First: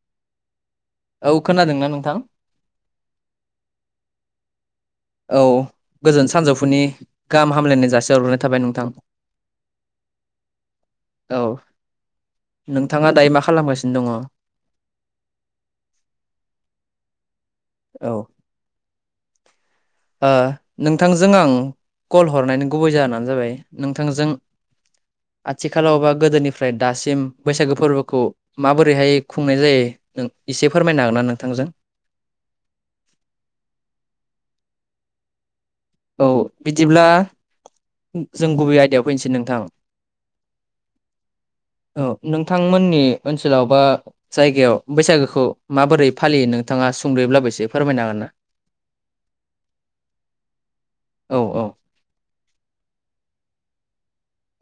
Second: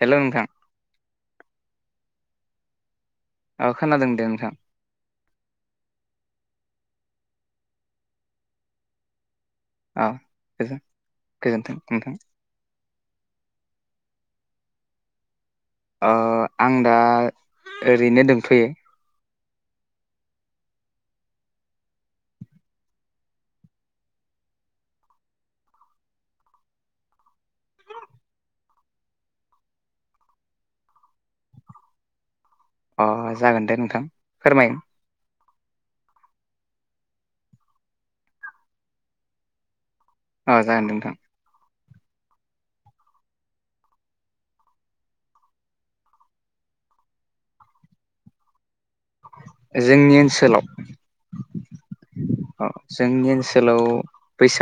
Hello नोंथां? औ खोनादोंना नोंथां? औ खोनादों दे नोंथां। औ गोजोन सानजौफुनि गाहाम हामलायनाय जासिहरग्रोनाय थाबाय नोंथां। औ गोजोन गोजोन्थों नोंथां। थांङा दायो मा खालामगासिनो दंङ? आं दा ओरैनो दंथ'यो ओ नोंथांजों आं कल हरनायनि गुबै जाहोनानो जाबाय नोंथांजों आथिखालावबा गोदोनिफ्राय दासिम बैसागो फोरबोखौ माबोरैहाय खुंनाय जायो नों इसे फोरमायनो हागोन ना नोंथांजों अ जागोन दे नोंथां फोरमायगोन औ बिदिब्ला जों गुबै आयदायाव फैसै नोंथां अ जागोन नोंथां औ नोंथांमोननि ओनसोलाव बा जायगायाव बैसागोखौ माबोरै फालियो नो नोंथाङा सुंद्रयोब्लाबो एसे फोरमायनो हागोन ना जोंनि ओनसोलाव औ औ जोंनि ओनसोलाव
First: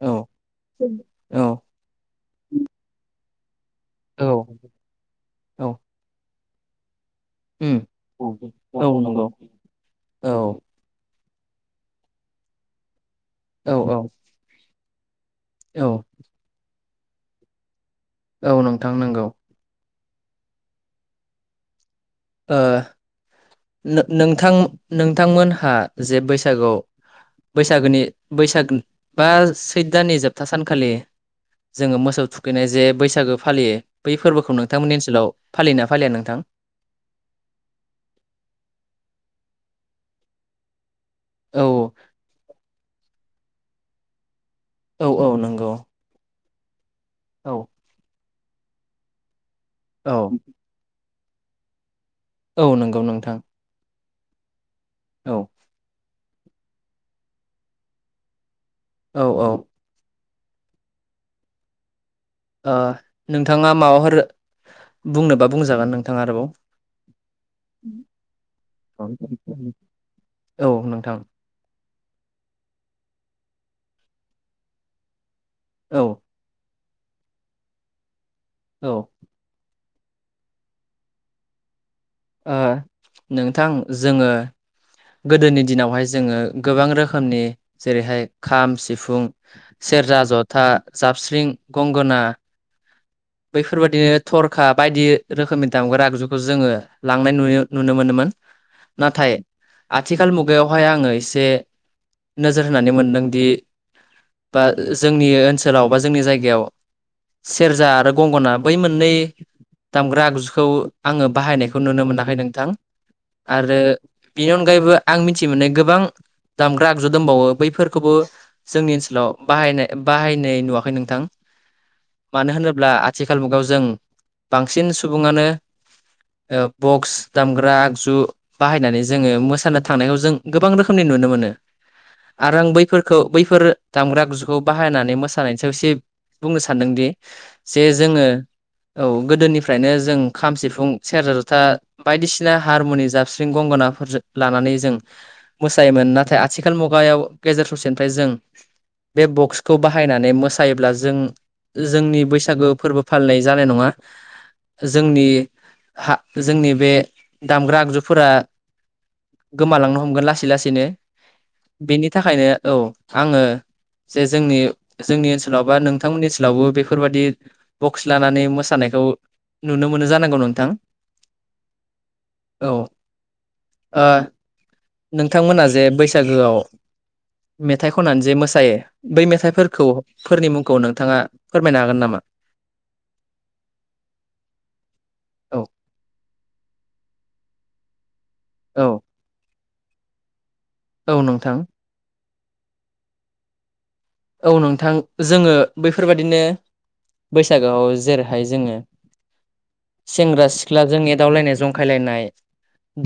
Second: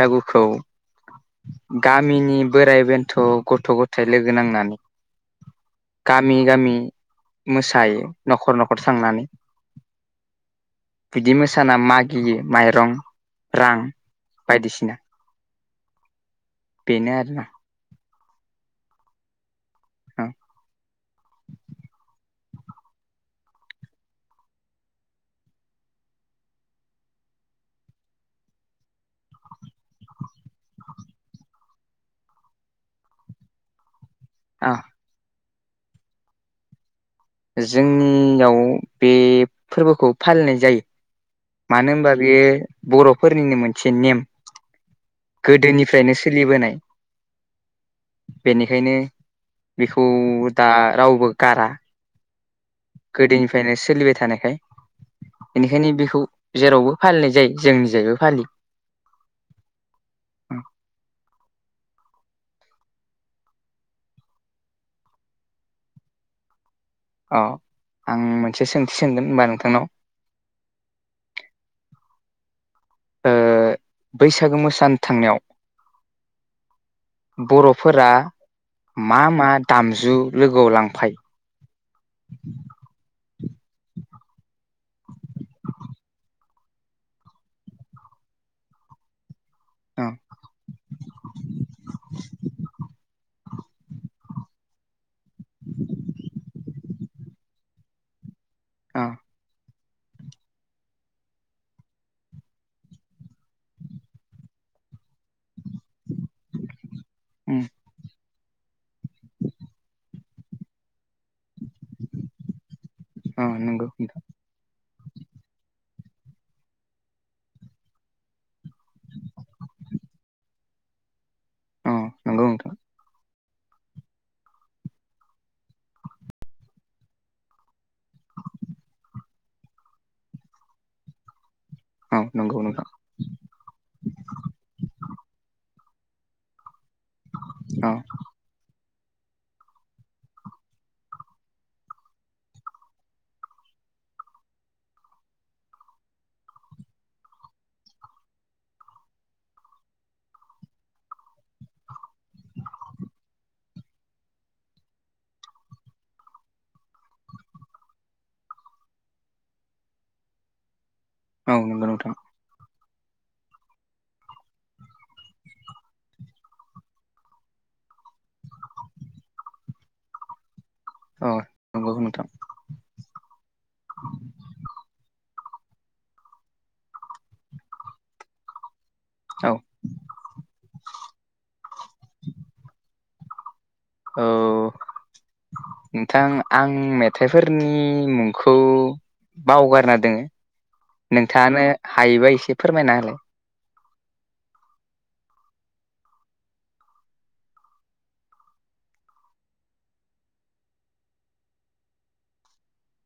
औ औ गामिनि बोराइ बेन्थ' गथ' गथाय लोगो औ नांनानै गा औ गामि गामि उम मोसायो न'खर न'खर औ थांनानै नंगौ औ बिदि मोसाना मागियो माइरं औ रां औ बायदिसिना औ बेनो आरो ना औ नोंथां नंगौ ह ओ नो नोंथां नोंथांमोनहा जे बैसागुयाव बैसागोनि बैसाग बा सैद दाननि जोबथा सानखालि जोङो मोसौ थुखैनाय जे बैसागो फालियो बै फोरबोखौ औ अ नोंथांमोननि ओनसोलाव फालियोना फालिया नोंथां जोंनियाव बे फोरबोखौ फालिनाय जायो औ मानो होनबा बे बर'फोरनिनो मोनसे नेम औ औ नंगौ गोदोनिफ्रायनो सोलिबोनाय औ बेनिखायनो बेखौ औ दा रावबो गारा औ नंगौ नोंथां गोदोनिफ्रायनो सोलिबाय थानायखाय औ बेनिखायनो बेखौ जेरावबो फालिनाय जायो जोंनि जायगायावबो फालियो औ औ औ ओ नोंथाङा माबाफोर बुंनोबा बुंजागोन नोंथाङा आरोबाव औ आं मोनसे सोंथि सोंगोन होनबा नोंथांनाव औ नोंथां ओ बैसागो मोसानो थांनायाव औ बर'फोरा औ ओ मा मा दामजु लोगोआव लांफायो ओ नोंथां जोङो गोदोनि दिनावहाय जोङो गोबां रोखोमनि जेरैहाय खाम सिफुं अ सेरजा जथा जाबस्रिं गंगोना बैफोरबादिनो थरखा बायदि रोखोमनि दामग्रा आगजुखौ जोङो लांनाय नु नुनो मोनोमोन अ नाथाय आथिखाल मुगायावहाय आङो एसे नोजोर होनानै मोनदों दि बा जोंनि ओनसोलाव बा जोंनि जायगायाव उम सेरजा आरो गंगना बै मोननै दामग्रा आगजुखौ आङो बाहायनायखौ नुनो मोनाखै नोंथां अ आरो नंगौ नोंथां बेनि अनगायैबो आं मिथि मोननाय गोबां दामग्रा आगजु दोंबावो बैफोरखौबो जोंनि ओनसोलाव बाहायनाय बाहायनाय नुवाखै नोंथां अ नंगौ मानो नोंथां होनोब्ला आथिखाल मुगायाव जों बांसिन सुबुङानो ओ बक्स दामग्रा आगजु बाहायनानै जोङो मोसानो थांनायखौ जों गोबां रोखोमनि नुनो मोनो औ आरो नंगौ आं नोंथां बैफोरखौ बैफोर दामग्रा आगजुखौ बाहायनानै मोसानायनि सायाव एसे बुंनो सान सानदोंदि जे औ जोङो औ गोदोनिफ्रायनो जों खाम सिफुं सेरजा जथा बायदिसिना हारमुनि जाबस्रिं गंगोना फोरजों लानानै जों मोसायोमोन नाथाय आथिखाल मुगायाव गेजेर ससेनिफ्राय जों बे बक्सखौ बाहायनानै मोसायोब्ला जों जोंनि बैसागो फोरबो फालिनाय जानाय नङा जोंनि हा जोंनि बे दामग्रा आगजुफोरा गोमालांनो हमगोन लासै लासैनो औ नंगौ बेनि नोंथां थाखायनो औ आङो जे जोंनि जोंनि ओनसोलाव बा नोंथांमोननि ओनसोलावबो बेफोरबाददि बक्स लानानै मोसानाय खौ नुनो मोनो जानांगौ नोंथां औ नंगौ नोंथां औ ओ नोंथांमोना जे बैसागोआव मेथाइ खननानै जे मोसायो बै औ मेथाइफोरखौ फोरनि मुंखौ नोंथाङा फोरमायनो हागोन नामा औ औ नोंथां आं मेथाइफोरनि मुं खौ औ बावगारना दोङो औ नोंथां नोंथाङानो हायोबा एसे फोरमायना होलाय औ नोंथां जोङो बैफोरबायदिनो बैसागोआव जेरैहाय जोङो सेंग्रा सिख्लाजों एदावलायनाय जंखायलायनाय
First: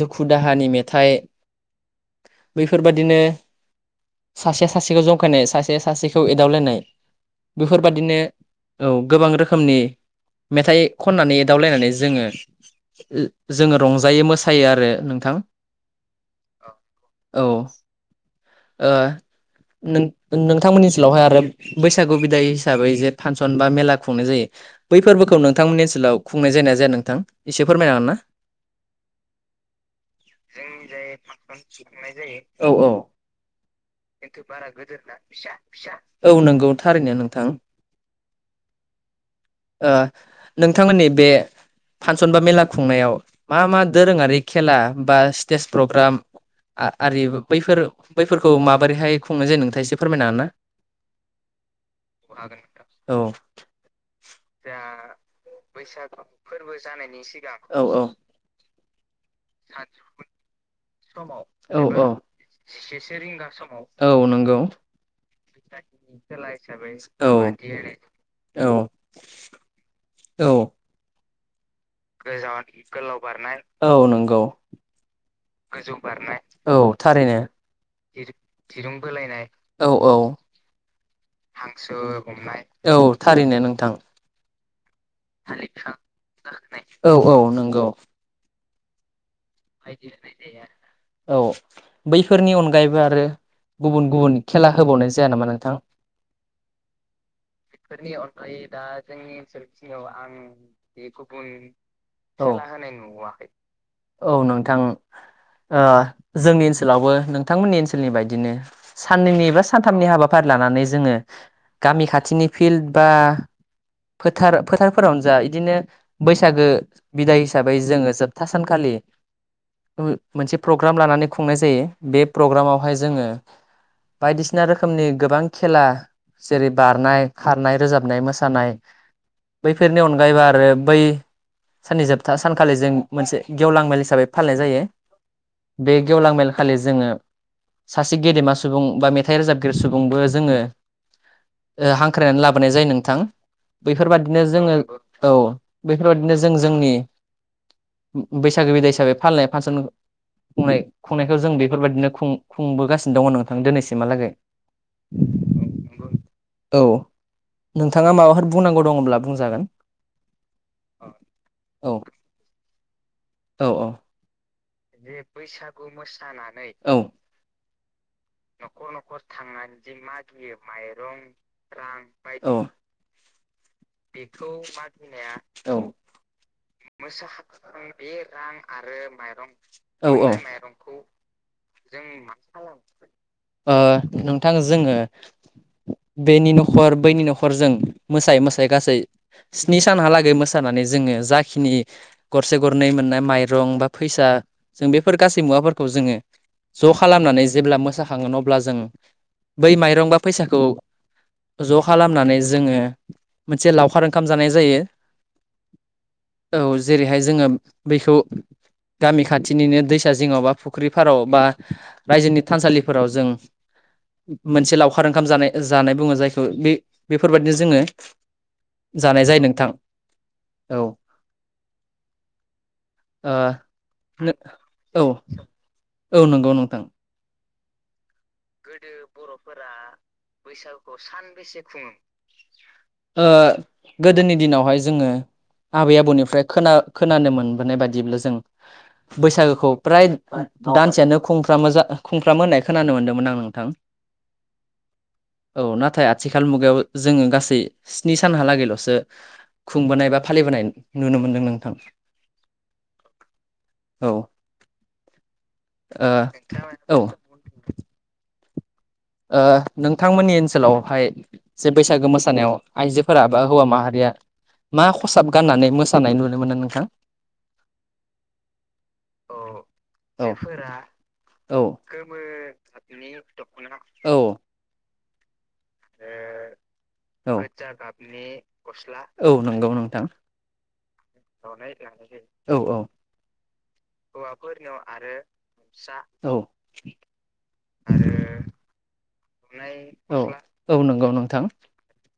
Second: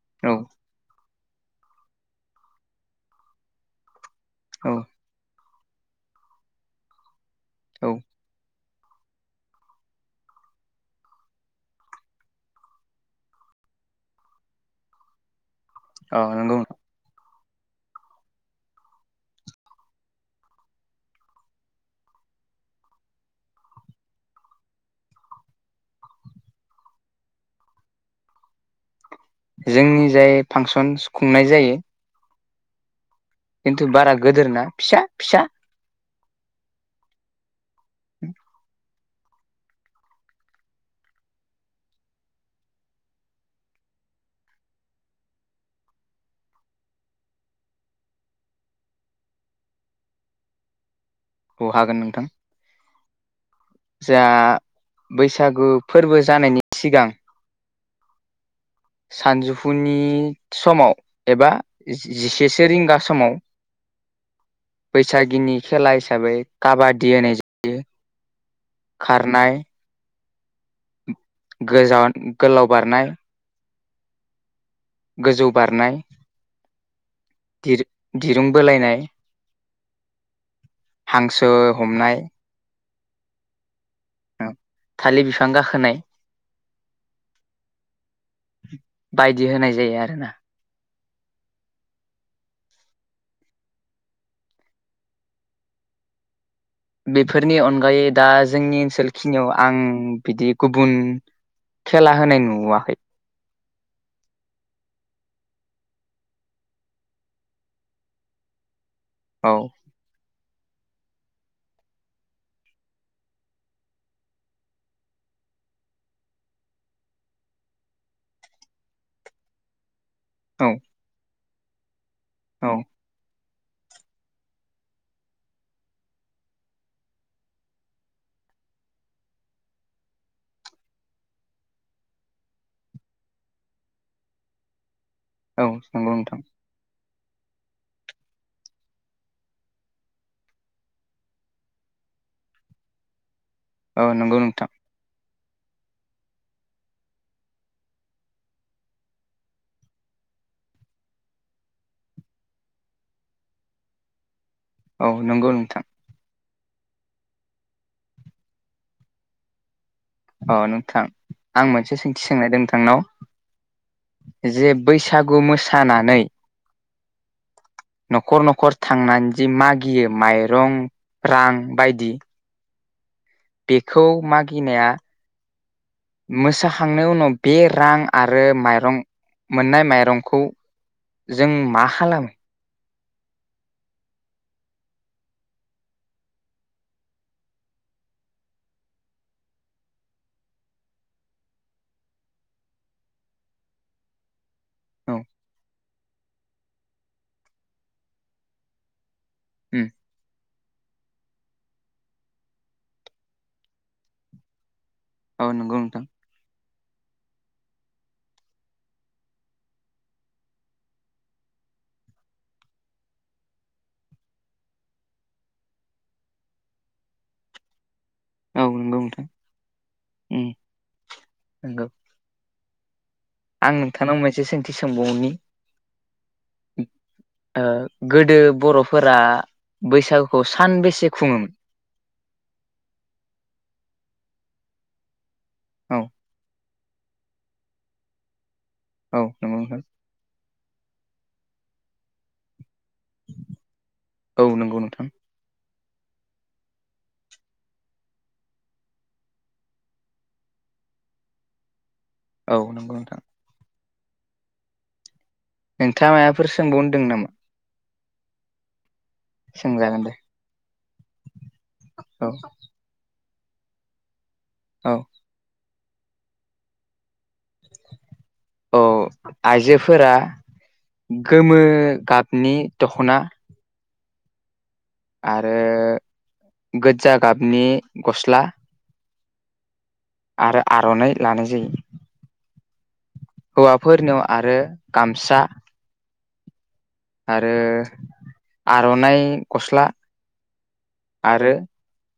दुखु औ दाहानि मेथाइ बैफोरबायदिनो सासेया औ सासेखौ जंखायनाय सासे सासेखौ एदावलायनाय औ बेफोरबादिनो औ गोबां रोखोमनि मेथाइ खननानै एदावलायनानै जोङो ओ जोङो रंजायो मोसायो आरो नोंथां अ नोंगौ नोंथां औ ओ नों नोंथांमोननि सोलावहाय आरो बैसागु बिदाय हिसाबै जे फांसन बा मेला खुंनाय जायो बैफोरबो खौ नोंथांमोननि ओनसोलाव खुंनाय जाया जाया नोंथां एसे फोरमायनो हागोन ना जोंनिजाय फांसन खुंनाय जायो औ औ खिन्थु बारा गोदोर ना फिसा फिसा औ नंगौ थारैनो नोंथां ओ नोंथांमोननि बे फानसन बा मेला खुंनायाव मा मा दोरोङारि खेला बा स्टेस प्रग्राम आरि बैफोर बैफोरखौ माबोरैहाय खुंनाय जायो नोंथाङा एसे फोरमायनो हागोन ना औ हागोन नोंथां औ जा बैसागु फोरबो जानायनि सिगां औ औ सानजौफुनि समाव एबा औ औ जिसेसो रिंगा सेसे समाव रिंगा समाव औ नंगौ बैसागिनि खेला हिसाबै काबादि औ होनाय जायो औ खारनाय औ गोजान गोलाव बारनाय औ नंगौ गोजौ बारनाय औ थारैनो दिरुं बोलायनाय औ औ हांसो हमनाय औ थारैनो नोंथां थालिर बिफां गाखोनाय औ औ नंगौ बायदि होनाय जायो आरोना औ बैफोरनि अनगायैबो आरो गुबुन गुबुन खेला होबावनाय जाया नामा नोंथां बेफोरनि अनगायै दा जोंनि ओनसोलखिनियाव आं बिदि गुबुन खेला होनाय नुवाखै औ औ नोंथां जोंनि ओनसोलावबो नोंथांमोननि ओनसोलनि बायदिनो साननैनि औ बा सानथामनि हाबाफारि लानानै जोङो गामि खाथिनि फिल्ड बा फोथार फोथारफोरावनो जा बिदिनो बैसागो बिदाय हिसाबै जोङो जोबथा सानखालि मोनसे औ प्रग्राम लानानै खुंनाय जायो बे औ प्रग्रामावहाय जोङो बायदिसिना रोखोमनि गोबां खेला जेरै बारनाय खारनाय रोजाबनाय मोसानाय बैफोरनि अनगायैबो आरो बै साननै जोबथा सानखालि जों मोनसे गेवलां मेल हिसाबै फालिनाय जायो औ बे नंगौ गेवलां नोंथां मेल खालि जोङो सासे गेदेमा सुबुं बा मेथाइ रोजाबगिरि सुबुंबो जोङो हांख्रायनानै लाबोनाय जायो नोंथां औ नंगौ बैफोरबादिनो नोंथां जोङो औ बेफोरबायदिनो जों जोंनि बैसागो बिदाय हिसाबै फालिनाय फांसन- खुंनाय खुंनायखौ जों बेफोरबायदिनो खुंबोगासिनो दङ नोंथां दिनैसिमहालागै औ नंगौ नोंथां औ नोंथाङा माबाफोर बुंनांगौ दङब्ला बुंजागोन अ नोंथां आं औ मोनसे सोंथि सोंनायदों नोंथांनाव औ औ जे बैसागु मोसानानै औ न'खर न'खर थांनानै जि मागियो माइरं रां बायदि बेखौ मागिनाया औ मोसाखांनायनि उनाव बे रां आरो माइरं मोननाय औ माइरंखौ जों मा खालामो नोंथां जोङो बेनि न'खर बैनि न'खरजों मोसायै मोसायै गासै स्नि सानहालागै मोसानानै जोङो जाखिनि गरसे गरनै मोननाय माइरं बा फैसा जों औ बेफोर गासै मुवाफोरखौ जोङो ज' खालामनानै जेब्ला मोसाखांगोन अब्ला जों बै उम माइरंबा फैसा- खौ ज' खालामनानै जोङो मोनसे लावखार ओंखाम जानाय जायो। आ नंगौ नोंथां औ जेरैहाय जोङो बैखौ गामिखौ खाथिनिनो दैसा जिङाव बा फुख्रिफोराव बा रायजोनि थानसालिफोराव जों मोनसे लावखार ओंखाम जानाय जानाय बुङो जायखौ बे बेफोरबायदिनो जोङो औ नंगौ जानाय जायो नोंथां उम औ नंगौ आं नोंथांनाव मोनसे सोंथि ओ औ सोंबावनि औ नंगौ नोंथां गोदो बर'फोरा बैसागुखौ सानबेसे खुङोमोन। गोदोनि दिनावहाय जोङो आबै औ आबौनिफ्राय खोना खोनानो मोनबोनाय बायदिब्ला जों औ नंगौ बैसागोखौ नोंथां फ्राय दानसेयानो खुंफ्रामो जा खुंफ्रामो होननाय खोनानो मोनदोंमोन। औ नंगौ नोंथां थाय आथिखाल मुगायाव जोङो गासै स्नि सानहालागैल'सो खुंबोनाय बा फालिबोनाय नुनो मोनदों नोंथां। औ नंगौ नोंथां औ नोंथाङा माबाफोर सोंबावनो दों औ नामा ओ सोंजागोन दे नोंथांमोननि ओनसोलावहाय जे बैसागो औ मोसानायाव आइजो फोर बा हौवा माहारिया मा औ खसाब गाननानै मोसानाय नुनो मोना नोंथां? [inaudible] औ आइजोफोरा औ गोमो औ गाबनि दख'ना औ आरो गो्जा औ गाबनि गस्ला औ नंगौ नंगौ आरो आर'नाइ लानाय जायो औ औ हौवाफोरनियाव आरो गामसा औ आरो आर'नाइ गस्ला औ औ नंगौ नोंथां। आरो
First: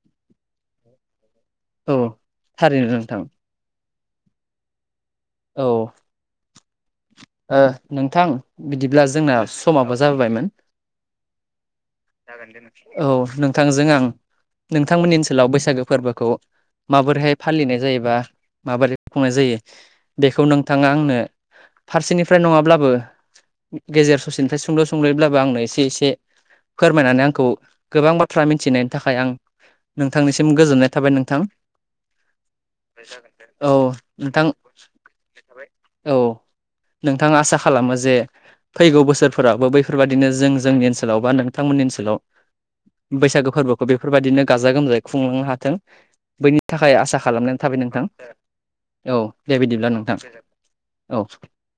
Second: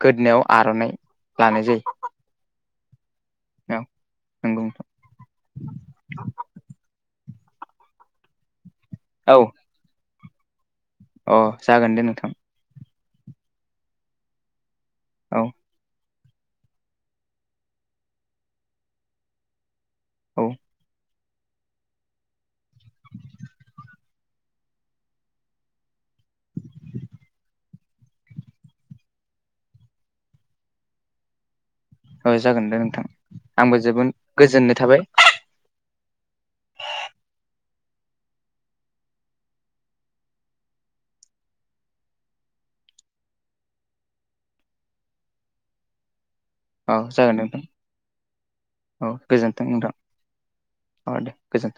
गोदोनायाव आर'नाइ लानाय जायो औ थारैनो नोंथां औ नंगौ नोंथां औ ओ नोंथां बिदिब्ला औ जोंना समाबो जाबोबायमोन। अ जागोन दे नोंथां औ नोंथांजों आं नोंथांमोननि औ ओनसोलाव बैसागो फोरबो खौ माबोरैहाय फालिनाय जायोबा माबोरै खुंनाय जायो बेखौ औ नोंथाङा आंनो फारसेनिफ्राय नङाब्लाबो गेजेर ससेनिफ्राय सुंल' संल'ब्लाबो आंनो एसे एसे फोरमायनानै आंखौ गोबां बाथ्रा मिथिनायनि थाखाय आं नोंथांनिसिम गोजोननाय थाबाय नोंथां। औ जागोन दे नोंथां औ आंबो जोबोद नोंथां गोजोननाय थाबाय औ नोंथाङा आसा खालामो जे फैगौ बोसोरफोरावबो बैफोरबाददिनो जों जोंनि ओनसोलाव बा नोंथांमोननि ओनसोलाव बैसागो फोरबोखौ बेफोरबायदिनो गाजा गोमजायै खुंलांनो हाथों बैनि थाखाय औ आसा जागोन खालामनाय थाबाय नोंथां। औ दे बिदिब्ला नोंथां औ। दे गोजोन्थों